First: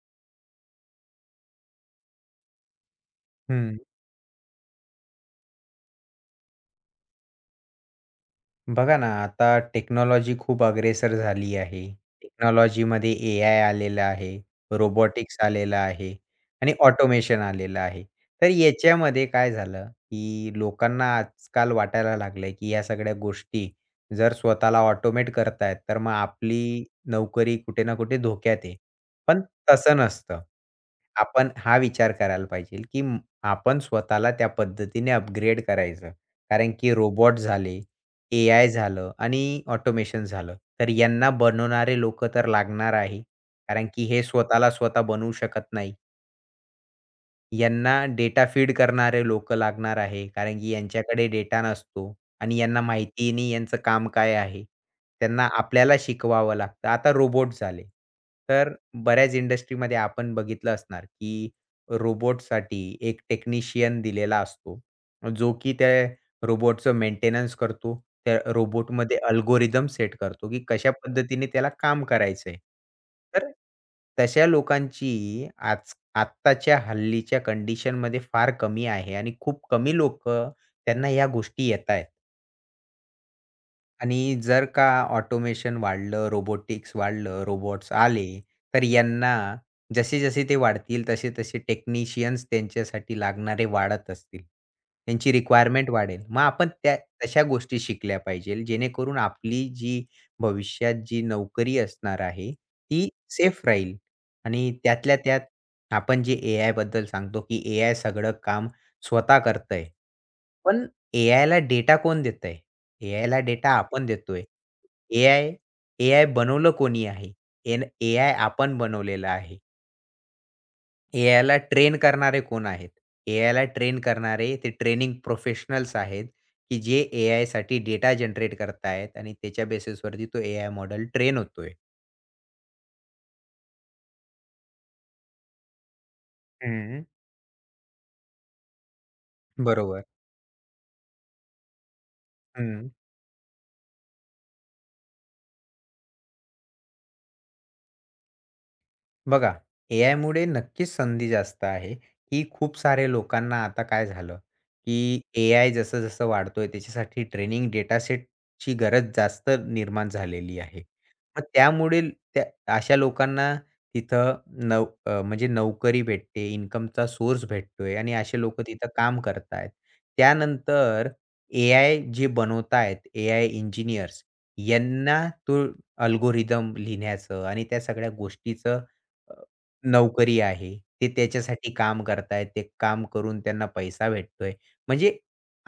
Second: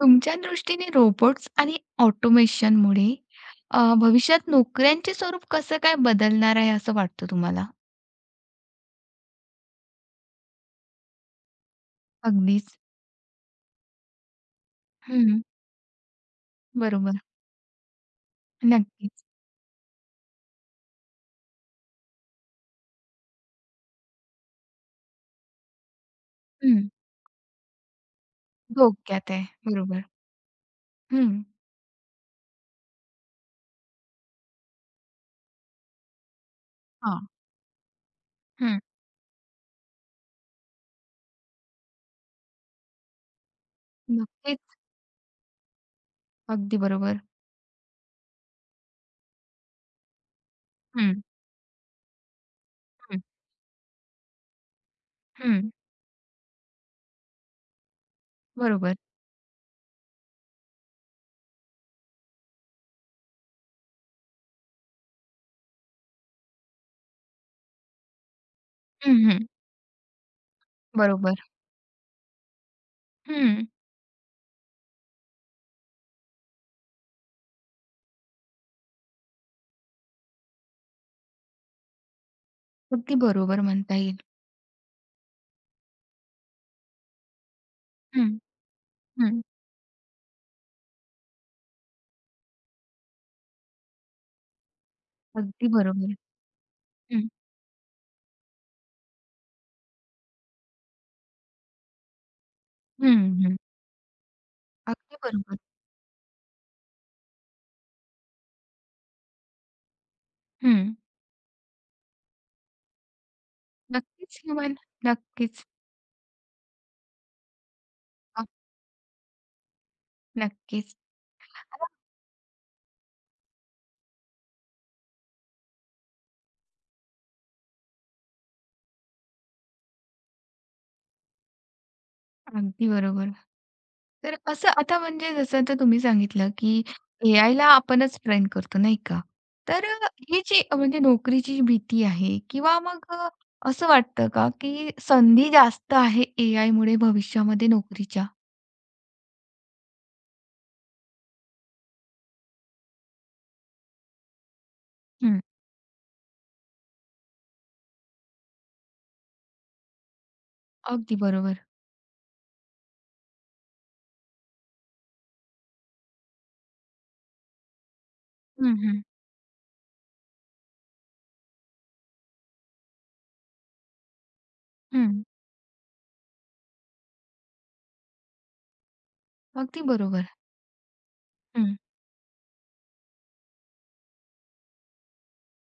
तुमच्या दृष्टीने रोबोट्स आणि ऑटोमेशनमुळे हं. भविष्यात नोकऱ्यांचे स्वरूप कसं काय बदलणार आहे असं वाटतं तुम्हाला? बघा ना, आता टेक्नॉलॉजी खूप अग्रेसर झाली आहे. अगदीच. टेक्नॉलॉजीमध्ये ए-आय आलेलं आहे, रोबोटिक्स हं. आलेलं आहे आणि बरोबर. ऑटोमेशन आलेलं आहे. तर नक्कीच. याच्यामध्ये काय झालं, की लोकांना आजकाल वाटायला लागलंय, की ह्या सगळ्या गोष्टी जर स्वतःला ऑटोमेट करतायत, तर मग आपली हं. नोकरी कुठे ना कुठे धोक्यात आहे. धोक्यात पण आहे. तसं बरोबर. नसतं. हं. आपण हा विचार करायला पाहिजे, की आपण स्वतःला त्या पद्धतीने अपग्रेड करायचं. कारण की हां. रोबोट झाले ए-आय हं. झालं आणि ऑटोमेशन झालं. तर यांना बनवणारे लोकं तर लागणार आहे. कारण की हे स्वतःला नक्कीच. स्वतः बनवू शकत नाही. अगदी बरोबर. यांना डेटा फीड करणारे लोकं लागणार आहे. कारण की हं, यांच्याकडे डेटा नसतो आणि यांना हं, माहिती नाही यांचं काम काय आहे. त्यांना हं. आपल्याला शिकवावं लागतं. आता रोबोट झाले. तर बरोबर. बऱ्याच इंडस्ट्रीमध्ये आपण बघितलं असणार, की रोबोटसाठी एक टेक्निशियन दिलेला असतो. जो की त्या रोबोटचं मेंटेनन्स करतो. त्या रोबोटमध्ये हं, हं. अल्गोरिदम सेट करतो, की कशा बरोबर. पद्धतीने त्याला काम करायचंय. तर हं. तशा लोकांची आत्ताच्या हल्लीच्या कंडिशनमध्ये फार कमी आहे आणि खूप कमी लोकं त्यांना ह्या गोष्टी येतायत. अगदी बरोबर म्हणता येईल. आणि जर का ऑटोमेशन वाढलं, रोबोटिक्स वाढलं, रोबोट्स आले, हं, तर यांना हं. जसे-जसे ते वाढतील, तसे-तसे टेक्निशियन्स त्यांच्यासाठी लागणारे वाढत असतील. त्यांची अगदी रिक्वायरमेंट बरोबर. वाढेल. मग आपण त्या हं, तशा गोष्टी शिकल्या पाहिजेल, जेणेकरून आपली जी भविष्यात जी नोकरी असणार आहे, ती हं, हं. सेफ राहील. आणि त्यातल्या अगदी त्यात बरोबर. आपण जे एआयबद्दल सांगतो, की एआय सगळं काम स्वतः करतंय. पण हं. एआयला डेटा कोण देतंय? एआयला डेटा आपण नक्कीच. देतोय. ह्युमन. एआय नक्कीच. एआय बनवलं कोणी आहे? एआय अ, आपण बनवलेला आहे. नक्कीच. एआयला ट्रेन करणारे कोण आहेत? एआयला ट्रेन करणारे ते ट्रेनिंग प्रोफेशनल्स आहेत, की जे एआयसाठी डेटा जनरेट करतायत आणि त्याच्या बेसिसवरती तो एआय मॉडेल ट्रेन होतोय. अगदी बरोबर. तर असं आता म्हणजे जसं आता तुम्ही सांगितलं, की हं. एआयला आपणच ट्रेन करतो, नाही का? तर बरोबर. ही जी म्हणजे नोकरीची भीती आहे किंवा हं. मग असं वाटतं का, की संधी जास्त आहे एआयमुळे भविष्यामध्ये नोकरीच्या? बघा, एआयमुळे नक्कीच संधी जास्त आहे, की खूप सारे लोकांना आता काय झालं, की हं. एआय जसं-जसं वाढतोय त्याच्यासाठी ट्रेनिंग डेटा सेटची गरज जास्त निर्माण झालेली आहे. अगदी मग बरोबर. त्यामुळे त्या अशा लोकांना तिथं म्हणजे नोकरी भेटते, इन्कमचा सोर्स भेटतोय आणि असे लोकं हं, तिथं हं. काम करतायत. त्यानंतर एआय जे बनवतायत, एआय इंजिनिअर्स यांना हं. तो अल्गोरिदम लिहिण्याचं आणि त्या सगळ्या गोष्टीचं अ, अगदी बरोबर. नोकरी आहे. ते त्याच्यासाठी हं. काम करतायत. ते काम करून त्यांना पैसा भेटतोय. म्हणजे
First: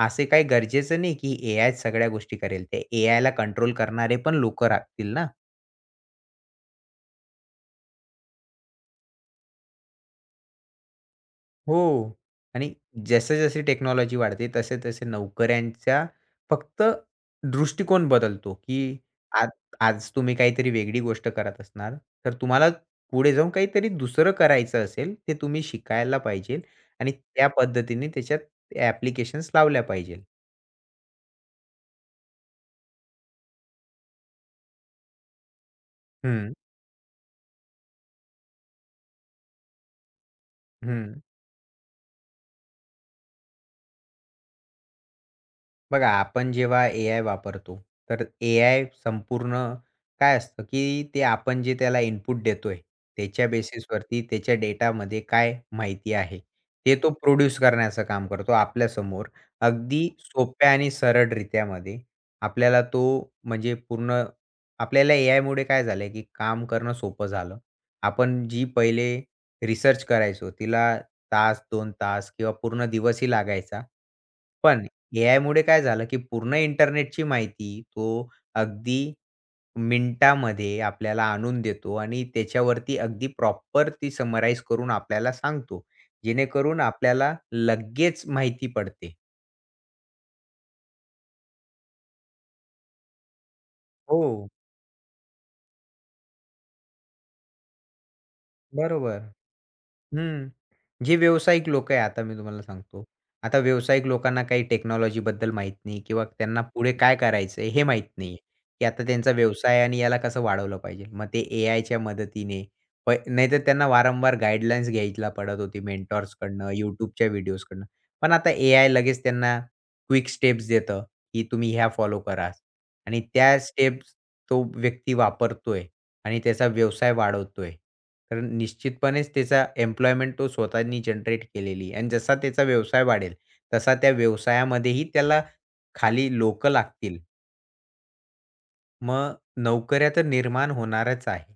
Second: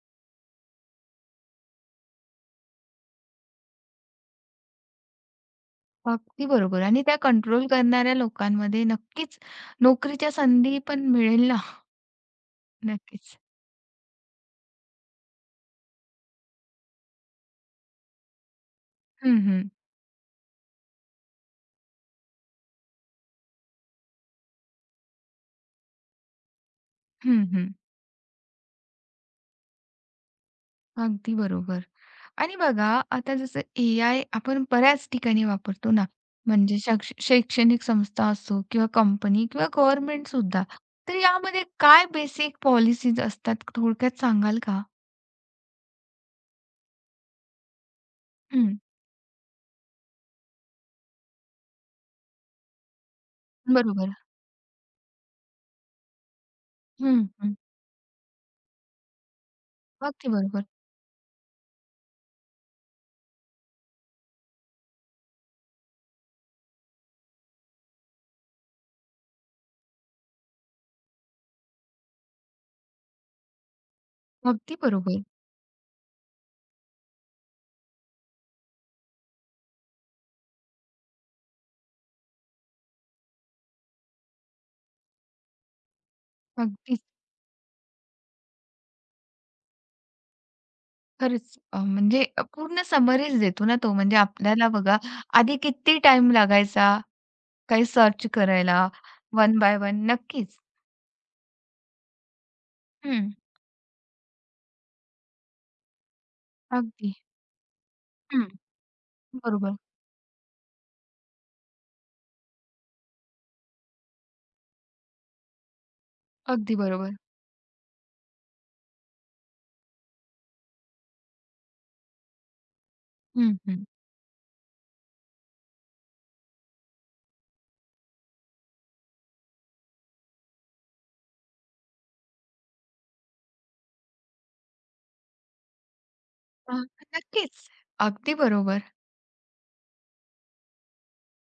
असे काही गरजेचं नाही, की एआय सगळ्या गोष्टी करेल. ते एआयला कंट्रोल करणारे पण लोकं राहतील ना. अगदी बरोबर आणि त्या कंट्रोल करणाऱ्या लोकांमध्ये नक्कीच नोकरीच्या संधी पण मिळेल ना. हो. आणि नक्कीच. जसं-जशी टेक्नॉलॉजी वाढते, तसे-तसे नोकऱ्यांच्या फक्त दृष्टिकोन बदलतो, की हं, आज हं. आज तुम्ही काहीतरी वेगळी गोष्ट करत असणार, तर तुम्हाला पुढे जाऊन काहीतरी दुसरं करायचं असेल, ते तुम्ही शिकायला पाहिजे आणि हं, त्या हं. पद्धतीने त्याच्यात ॲप्लिकेशन्स लावल्या पाहिजे. अगदी बरोबर. आणि बघा, आता जसं ए-आय आपण बऱ्याच ठिकाणी वापरतो ना, हं, म्हणजे शैक्षणिक संस्था असो किंवा कंपनी किंवा गव्हर्नमेंटसुद्धा. तर हं. यामध्ये काय बेसिक पॉलिसीज असतात थोडक्यात सांगाल का? बघा, आपण जेव्हा एआय वापरतो, तर हं, एआय संपूर्ण काय असतं, की ते आपण जे त्याला इनपुट देतोय, त्याच्या बरोबर. बेसिसवरती त्याच्या डेटामध्ये काय माहिती आहे, ते तो हं, हं. प्रोड्यूस करण्याचं काम करतो आपल्यासमोर. अगदी अगदी बरोबर. सोप्या आणि सरळरित्यामध्ये आपल्याला तो म्हणजे पूर्ण आपल्याला एआयमुळे काय झालंय, की काम करणं सोपं झालं. आपण जी पहिले रिसर्च करायचो, तिला 2 तास किंवा पूर्ण दिवसही लागायचा. अगदी पण बरोबर. एआयमुळे काय झालं, की पूर्ण इंटरनेटची माहिती तो अगदी मिनिटामध्ये आपल्याला आणून देतो आणि त्याच्यावरती अगदी प्रॉपर ती समराईज करून आपल्याला सांगतो. जेणेकरून अगदीच. आपल्याला लगेच माहिती पडते. खरंच म्हणजे पूर्ण समरीच देतो ना तो. म्हणजे हो, आपल्याला बघा, आधी किती टाईम लागायचा काही सर्च करायला बरोबर. One by one. हं. नक्कीच. जे व्यावसायिक लोकं आहे आता मी तुम्हाला सांगतो. हं, आता व्यावसायिक लोकांना काही टेक्नॉलॉजीबद्दल माहीत नाही किंवा त्यांना पुढे अगदी. काय करायचं आहे हे माहीत नाहीये, हं, की आता त्यांचा बरोबर. व्यवसाय आणि याला कसं वाढवलं पाहिजे. मग ते एआयच्या मदतीने नाहीतर त्यांना वारंवार गाईडलाईन्स घ्यायला पडत होती मेंटॉर्सकडनं, अगदी बरोबर. YouTubeच्या व्हिडिओजकडनं. पण आता एआय लगेच त्यांना क्विक स्टेप्स देतं, की तुम्ही ह्या फॉलो करा आणि हं, त्या हं. स्टेप्स तो व्यक्ती वापरतोय आणि त्याचा व्यवसाय वाढवतोय. तर निश्चितपणेच त्याचा एम्प्लॉयमेंट तो स्वतःनी जनरेट केलेली आणि जसा त्याचा व्यवसाय वाढेल, तसा त्या व्यवसायामध्येही त्याला खाली लोकं अ, लागतील. नक्कीच. अगदी बरोबर. मग नोकऱ्या तर निर्माण होणारच आहे.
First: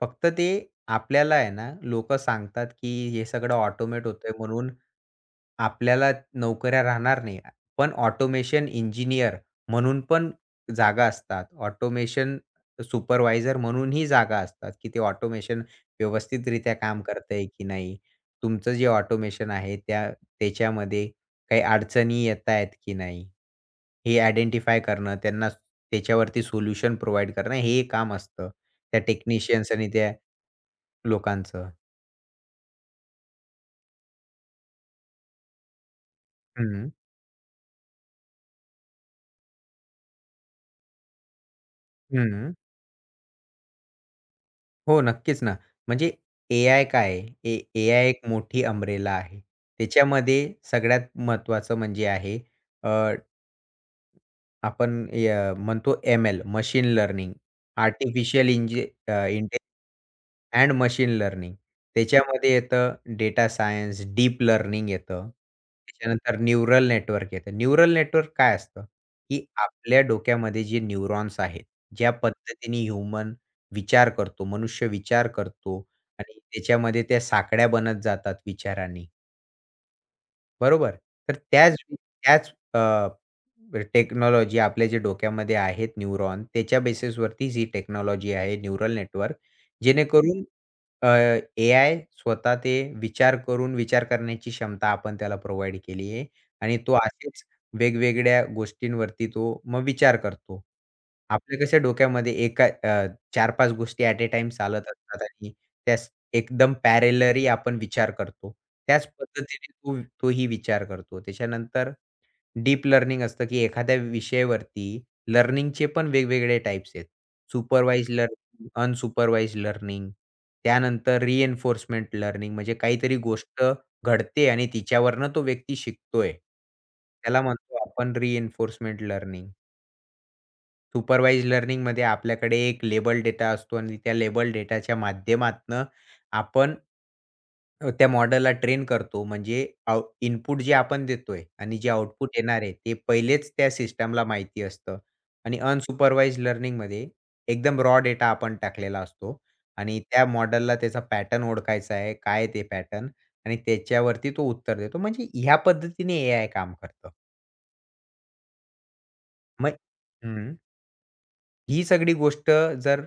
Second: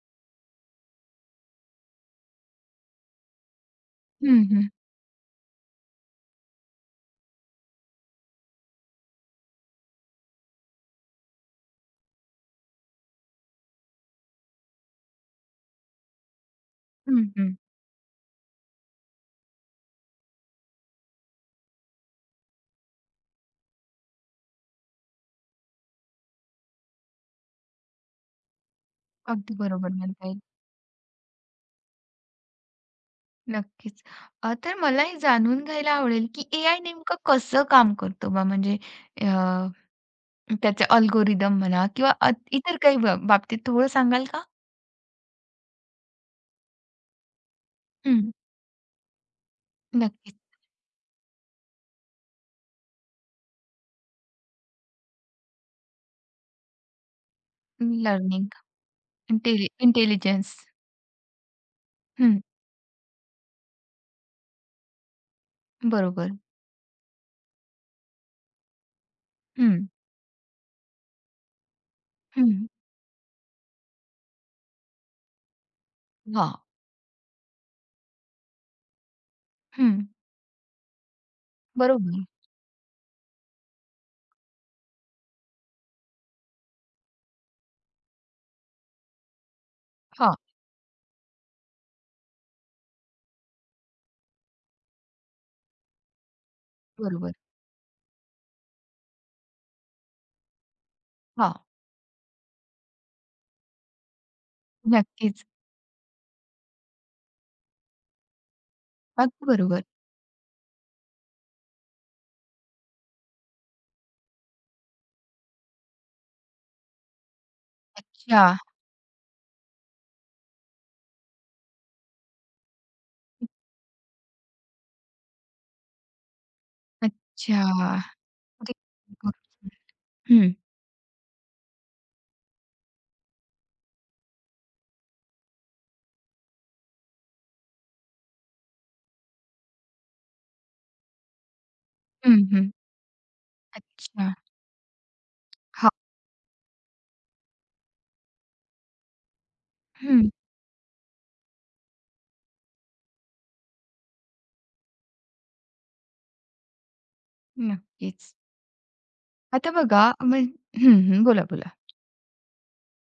फक्त ते आपल्याला आहे ना, लोक सांगतात, की हे सगळं ऑटोमेट होतंय हं, हं. म्हणून आपल्याला नोकऱ्या राहणार नाही. पण ऑटोमेशन इंजिनिअर म्हणून पण जागा असतात. ऑटोमेशन सुपरवायझर म्हणूनही जागा असतात, की ते ऑटोमेशन व्यवस्थितरित्या काम हं, करतंय हं. की नाही? तुमचं जे ऑटोमेशन आहे त्याच्यामध्ये काही अडचणी येतायत की नाही? हे आयडेंटिफाय करणं, त्यांना त्याच्यावरती सोल्युशन प्रोव्हाईड करणं हे काम असतं, त्या अगदी टेक्निशियन्स आणि बरोबर त्या म्हणता येईल. लोकांचं. नक्कीच. तर मला हे जाणून घ्यायला आवडेल, की एआय हं, नेमकं कसं काम करतो बा? म्हणजे अ, त्याचे अल्गोरिदम म्हणा किंवा हं. इतर काही बाबतीत थोडं सांगाल का? हो, नक्कीच ना. म्हणजे एआय काय आहे? एआय एक हं. मोठी अम्ब्रेला आहे. त्याच्यामध्ये नक्कीच. सगळ्यात महत्त्वाचं म्हणजे आहे अ, आपण म्हणतो ML machine learning, artificial learning, intelligence. And machine learning. हं. त्याच्यामध्ये येतं डेटा सायन्स, डीप लर्निंग येतं. बरोबर. त्याच्यानंतर न्यूरल नेटवर्क येतं. न्यूरल नेटवर्क काय असतं? की हं, आपल्या डोक्यामध्ये जे न्यूरॉन्स आहेत, ज्या हं. पद्धतीने ह्यूमन विचार करतो, मनुष्य विचार करतो आणि हां. त्याच्यामध्ये त्या साकड्या बनत जातात विचारांनी. हं. बरोबर. तर त्याच बरोबर. त्याच टेक्नॉलॉजी आपल्या जे डोक्यामध्ये आहेत न्यूरॉन त्याच्या बेसिसवरतीच ही टेक्नॉलॉजी आहे न्यूरल नेटवर्क. हां. जेणेकरून अ, एआय स्वतः ते विचार करून विचार करण्याची क्षमता आपण त्याला प्रोव्हाईड केली आहे आणि तो बरोबर. असेच वेगवेगळ्या गोष्टींवरती तो मग विचार करतो. हां. आपल्या कशा डोक्यामध्ये एका 4 गोष्टी ॲट अ टाईम चालत असतात नक्कीच. आणि त्या एकदम पॅरलरी आपण विचार करतो. त्याच अगदी पद्धतीने बरोबर. तोही विचार करतो. त्याच्यानंतर डीप लर्निंग असतं, की एखाद्या विषयावरती लर्निंगचे पण वेगवेगळे टाइप्स आहेत. सुपरवाईज्ड अच्छा. Learning, unsupervised learning. त्यानंतर रिइन्फोर्समेंट लर्निंग म्हणजे काहीतरी गोष्ट घडते आणि तिच्यावरनं तो व्यक्ती शिकतोय. त्याला अच्छा. म्हणतो आपण ते रिइन्फोर्समेंट लर्निंग. हं, सुपरवाइज लर्निंगमध्ये आपल्याकडे एक लेबल डेटा असतो आणि त्या लेबल डेटाच्या माध्यमातनं आपण त्या मॉडेलला ट्रेन करतो. म्हणजे इनपुट जे आपण देतोय आणि जे आउटपुट हं, येणार हं. आहे, ते पहिलेच त्या सिस्टमला अच्छा. माहिती असतं. आणि हां. अनसुपरवाइज लर्निंगमध्ये एकदम रॉ डेटा आपण टाकलेला असतो आणि त्या हं. मॉडेलला त्याचा पॅटर्न ओळखायचा आहे. काय आहे ते पॅटर्न? आणि त्याच्यावरती तो उत्तर देतो. म्हणजे ह्या पद्धतीने एआय काम करतं. नक्कीच. आता मग बघा हं. हं, हं. बोला, बोला. ही सगळी गोष्ट जर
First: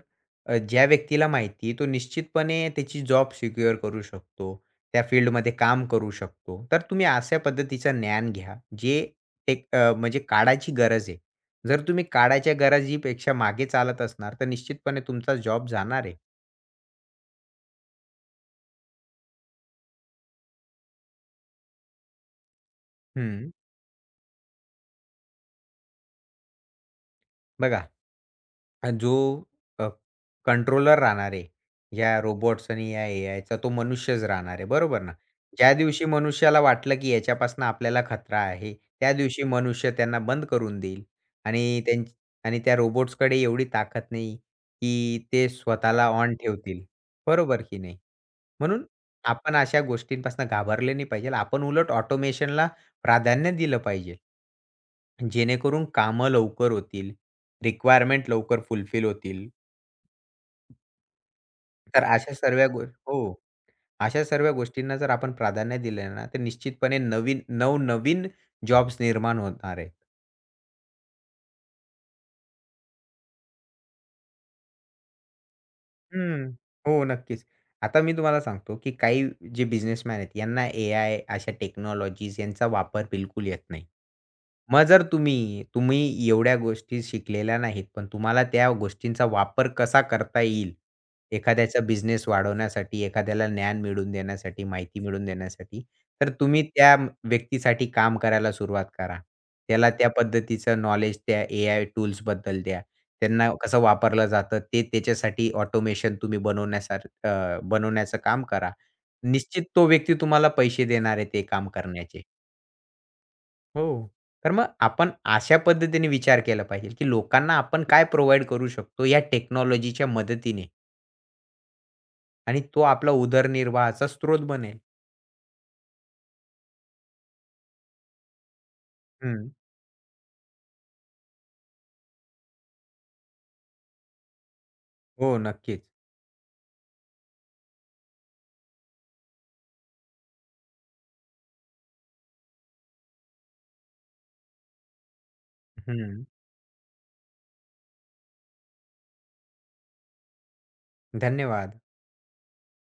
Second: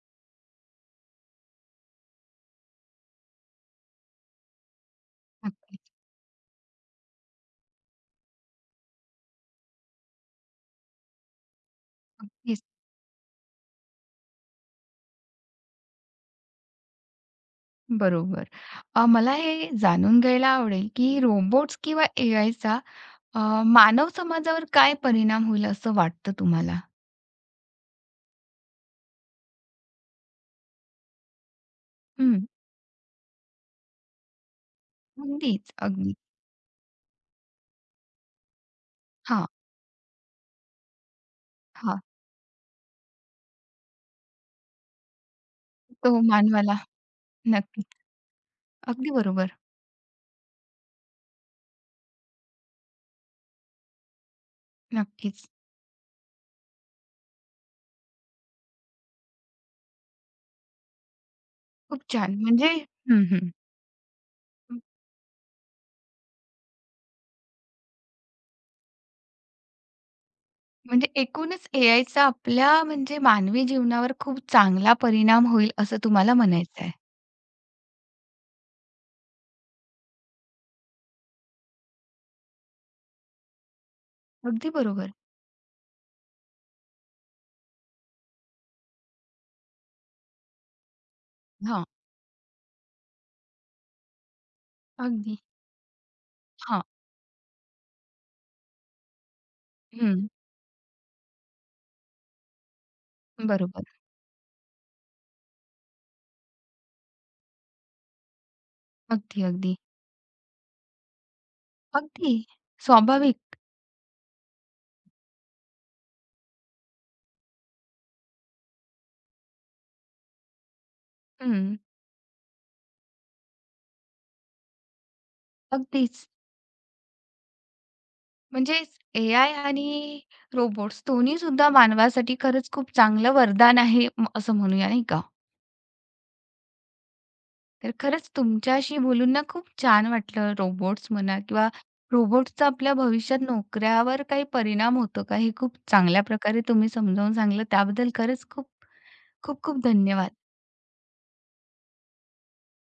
ज्या व्यक्तीला माहिती तो निश्चितपणे त्याची जॉब सिक्युअर करू शकतो. त्या फील्डमध्ये काम नक्कीच, करू शकतो. तर तुम्ही अशा पद्धतीचं ज्ञान घ्या, जे म्हणजे काळाची गरज आहे. जर तुम्ही काळाच्या नक्कीच. गरजेपेक्षा मागे चालत असणार, तर निश्चितपणे तुमचा जॉब जाणार आहे. बरोबर. मला हे जाणून घ्यायला आवडेल, की रोबोट्स किंवा एआयचा अ, हं, मानव समाजावर काय परिणाम होईल असं वाटतं तुम्हाला? बघा. जो अ, कंट्रोलर राहणार आहे, या हं. रोबोट्स आणि या एआयचा तो मनुष्यच राहणार आहे, बरोबर ना? ज्या अगदीच, दिवशी अगदी. मनुष्याला वाटलं, की याच्यापासून आपल्याला खतरा आहे, त्या दिवशी हां, मनुष्य त्यांना बंद करून देईल आणि हां. त्यां आणि त्या रोबोट्सकडे एवढी ताकद नाही, की ते स्वतःला तो ऑन मानवाला ठेवतील, बरोबर की नक्कीच. नाही? म्हणून अगदी आपण बरोबर. अशा गोष्टींपासून घाबरले नाही पाहिजे. आपण उलट ऑटोमेशनला प्राधान्य दिलं पाहिजे, नक्कीच. जेणेकरून कामं लवकर होतील, रिक्वायरमेंट लवकर फुलफिल होतील. खूप तर अशा छान. सर्व म्हणजे गो हो. हं, हं. अशा सर्व गोष्टींना जर आपण प्राधान्य दिले ना, तर निश्चितपणे नवीन नवनवीन जॉब्स निर्माण होणार आहे. म्हणजे एकूणच एआयचा आपल्या म्हणजे मानवी जीवनावर खूप चांगला परिणाम होईल असं तुम्हाला हं. म्हणायचं आहे. हो, नक्कीच. आता मी तुम्हाला सांगतो, की काही जे बिझनेसमॅन आहेत, यांना एआय अशा टेक्नॉलॉजीज यांचा वापर बिलकुल येत नाही. अगदी मग जर बरोबर. तुम्ही तुम्ही एवढ्या गोष्टी शिकलेल्या नाहीत, पण तुम्हाला त्या गोष्टींचा वापर कसा करता येईल, एखाद्याचा हां, बिझनेस वाढवण्यासाठी, एखाद्याला ज्ञान मिळवून देण्यासाठी, माहिती मिळवून अगदी. देण्यासाठी, तर तुम्ही हां. त्या व्यक्तीसाठी काम करायला सुरुवात करा. त्याला त्या हं. पद्धतीचं नॉलेज त्या एआय टूल्सबद्दल द्या. त्यांना कसं बरोबर. वापरलं जातं ते त्याच्यासाठी ऑटोमेशन तुम्ही बनवण्याचं काम करा. अगदी, निश्चित अगदी. तो व्यक्ती तुम्हाला पैसे देणार आहे ते काम करण्याचे. अगदी स्वाभाविक. हो. तर मग आपण अशा पद्धतीने विचार केला पाहिजे, की लोकांना आपण काय प्रोव्हाईड करू शकतो या टेक्नॉलॉजीच्या मदतीने हं. आणि तो आपला उदरनिर्वाहाचा स्रोत बनेल. अगदीच. म्हणजेच हं. एआय आणि रोबोट्स दोन्हीसुद्धा मानवासाठी खरंच खूप चांगलं वरदान आहे, असं म्हणूया नाही का? हो, नक्कीच. तर खरंच तुमच्याशी बोलून ना खूप छान वाटलं. रोबोट्स म्हणा किंवा रोबोट्सचा आपल्या भविष्यात नोकऱ्यावर काही परिणाम होतो का? हे खूप हं. चांगल्या प्रकारे तुम्ही समजावून सांगितलं. त्याबद्दल खरंच खूप खूप खूप धन्यवाद. धन्यवाद.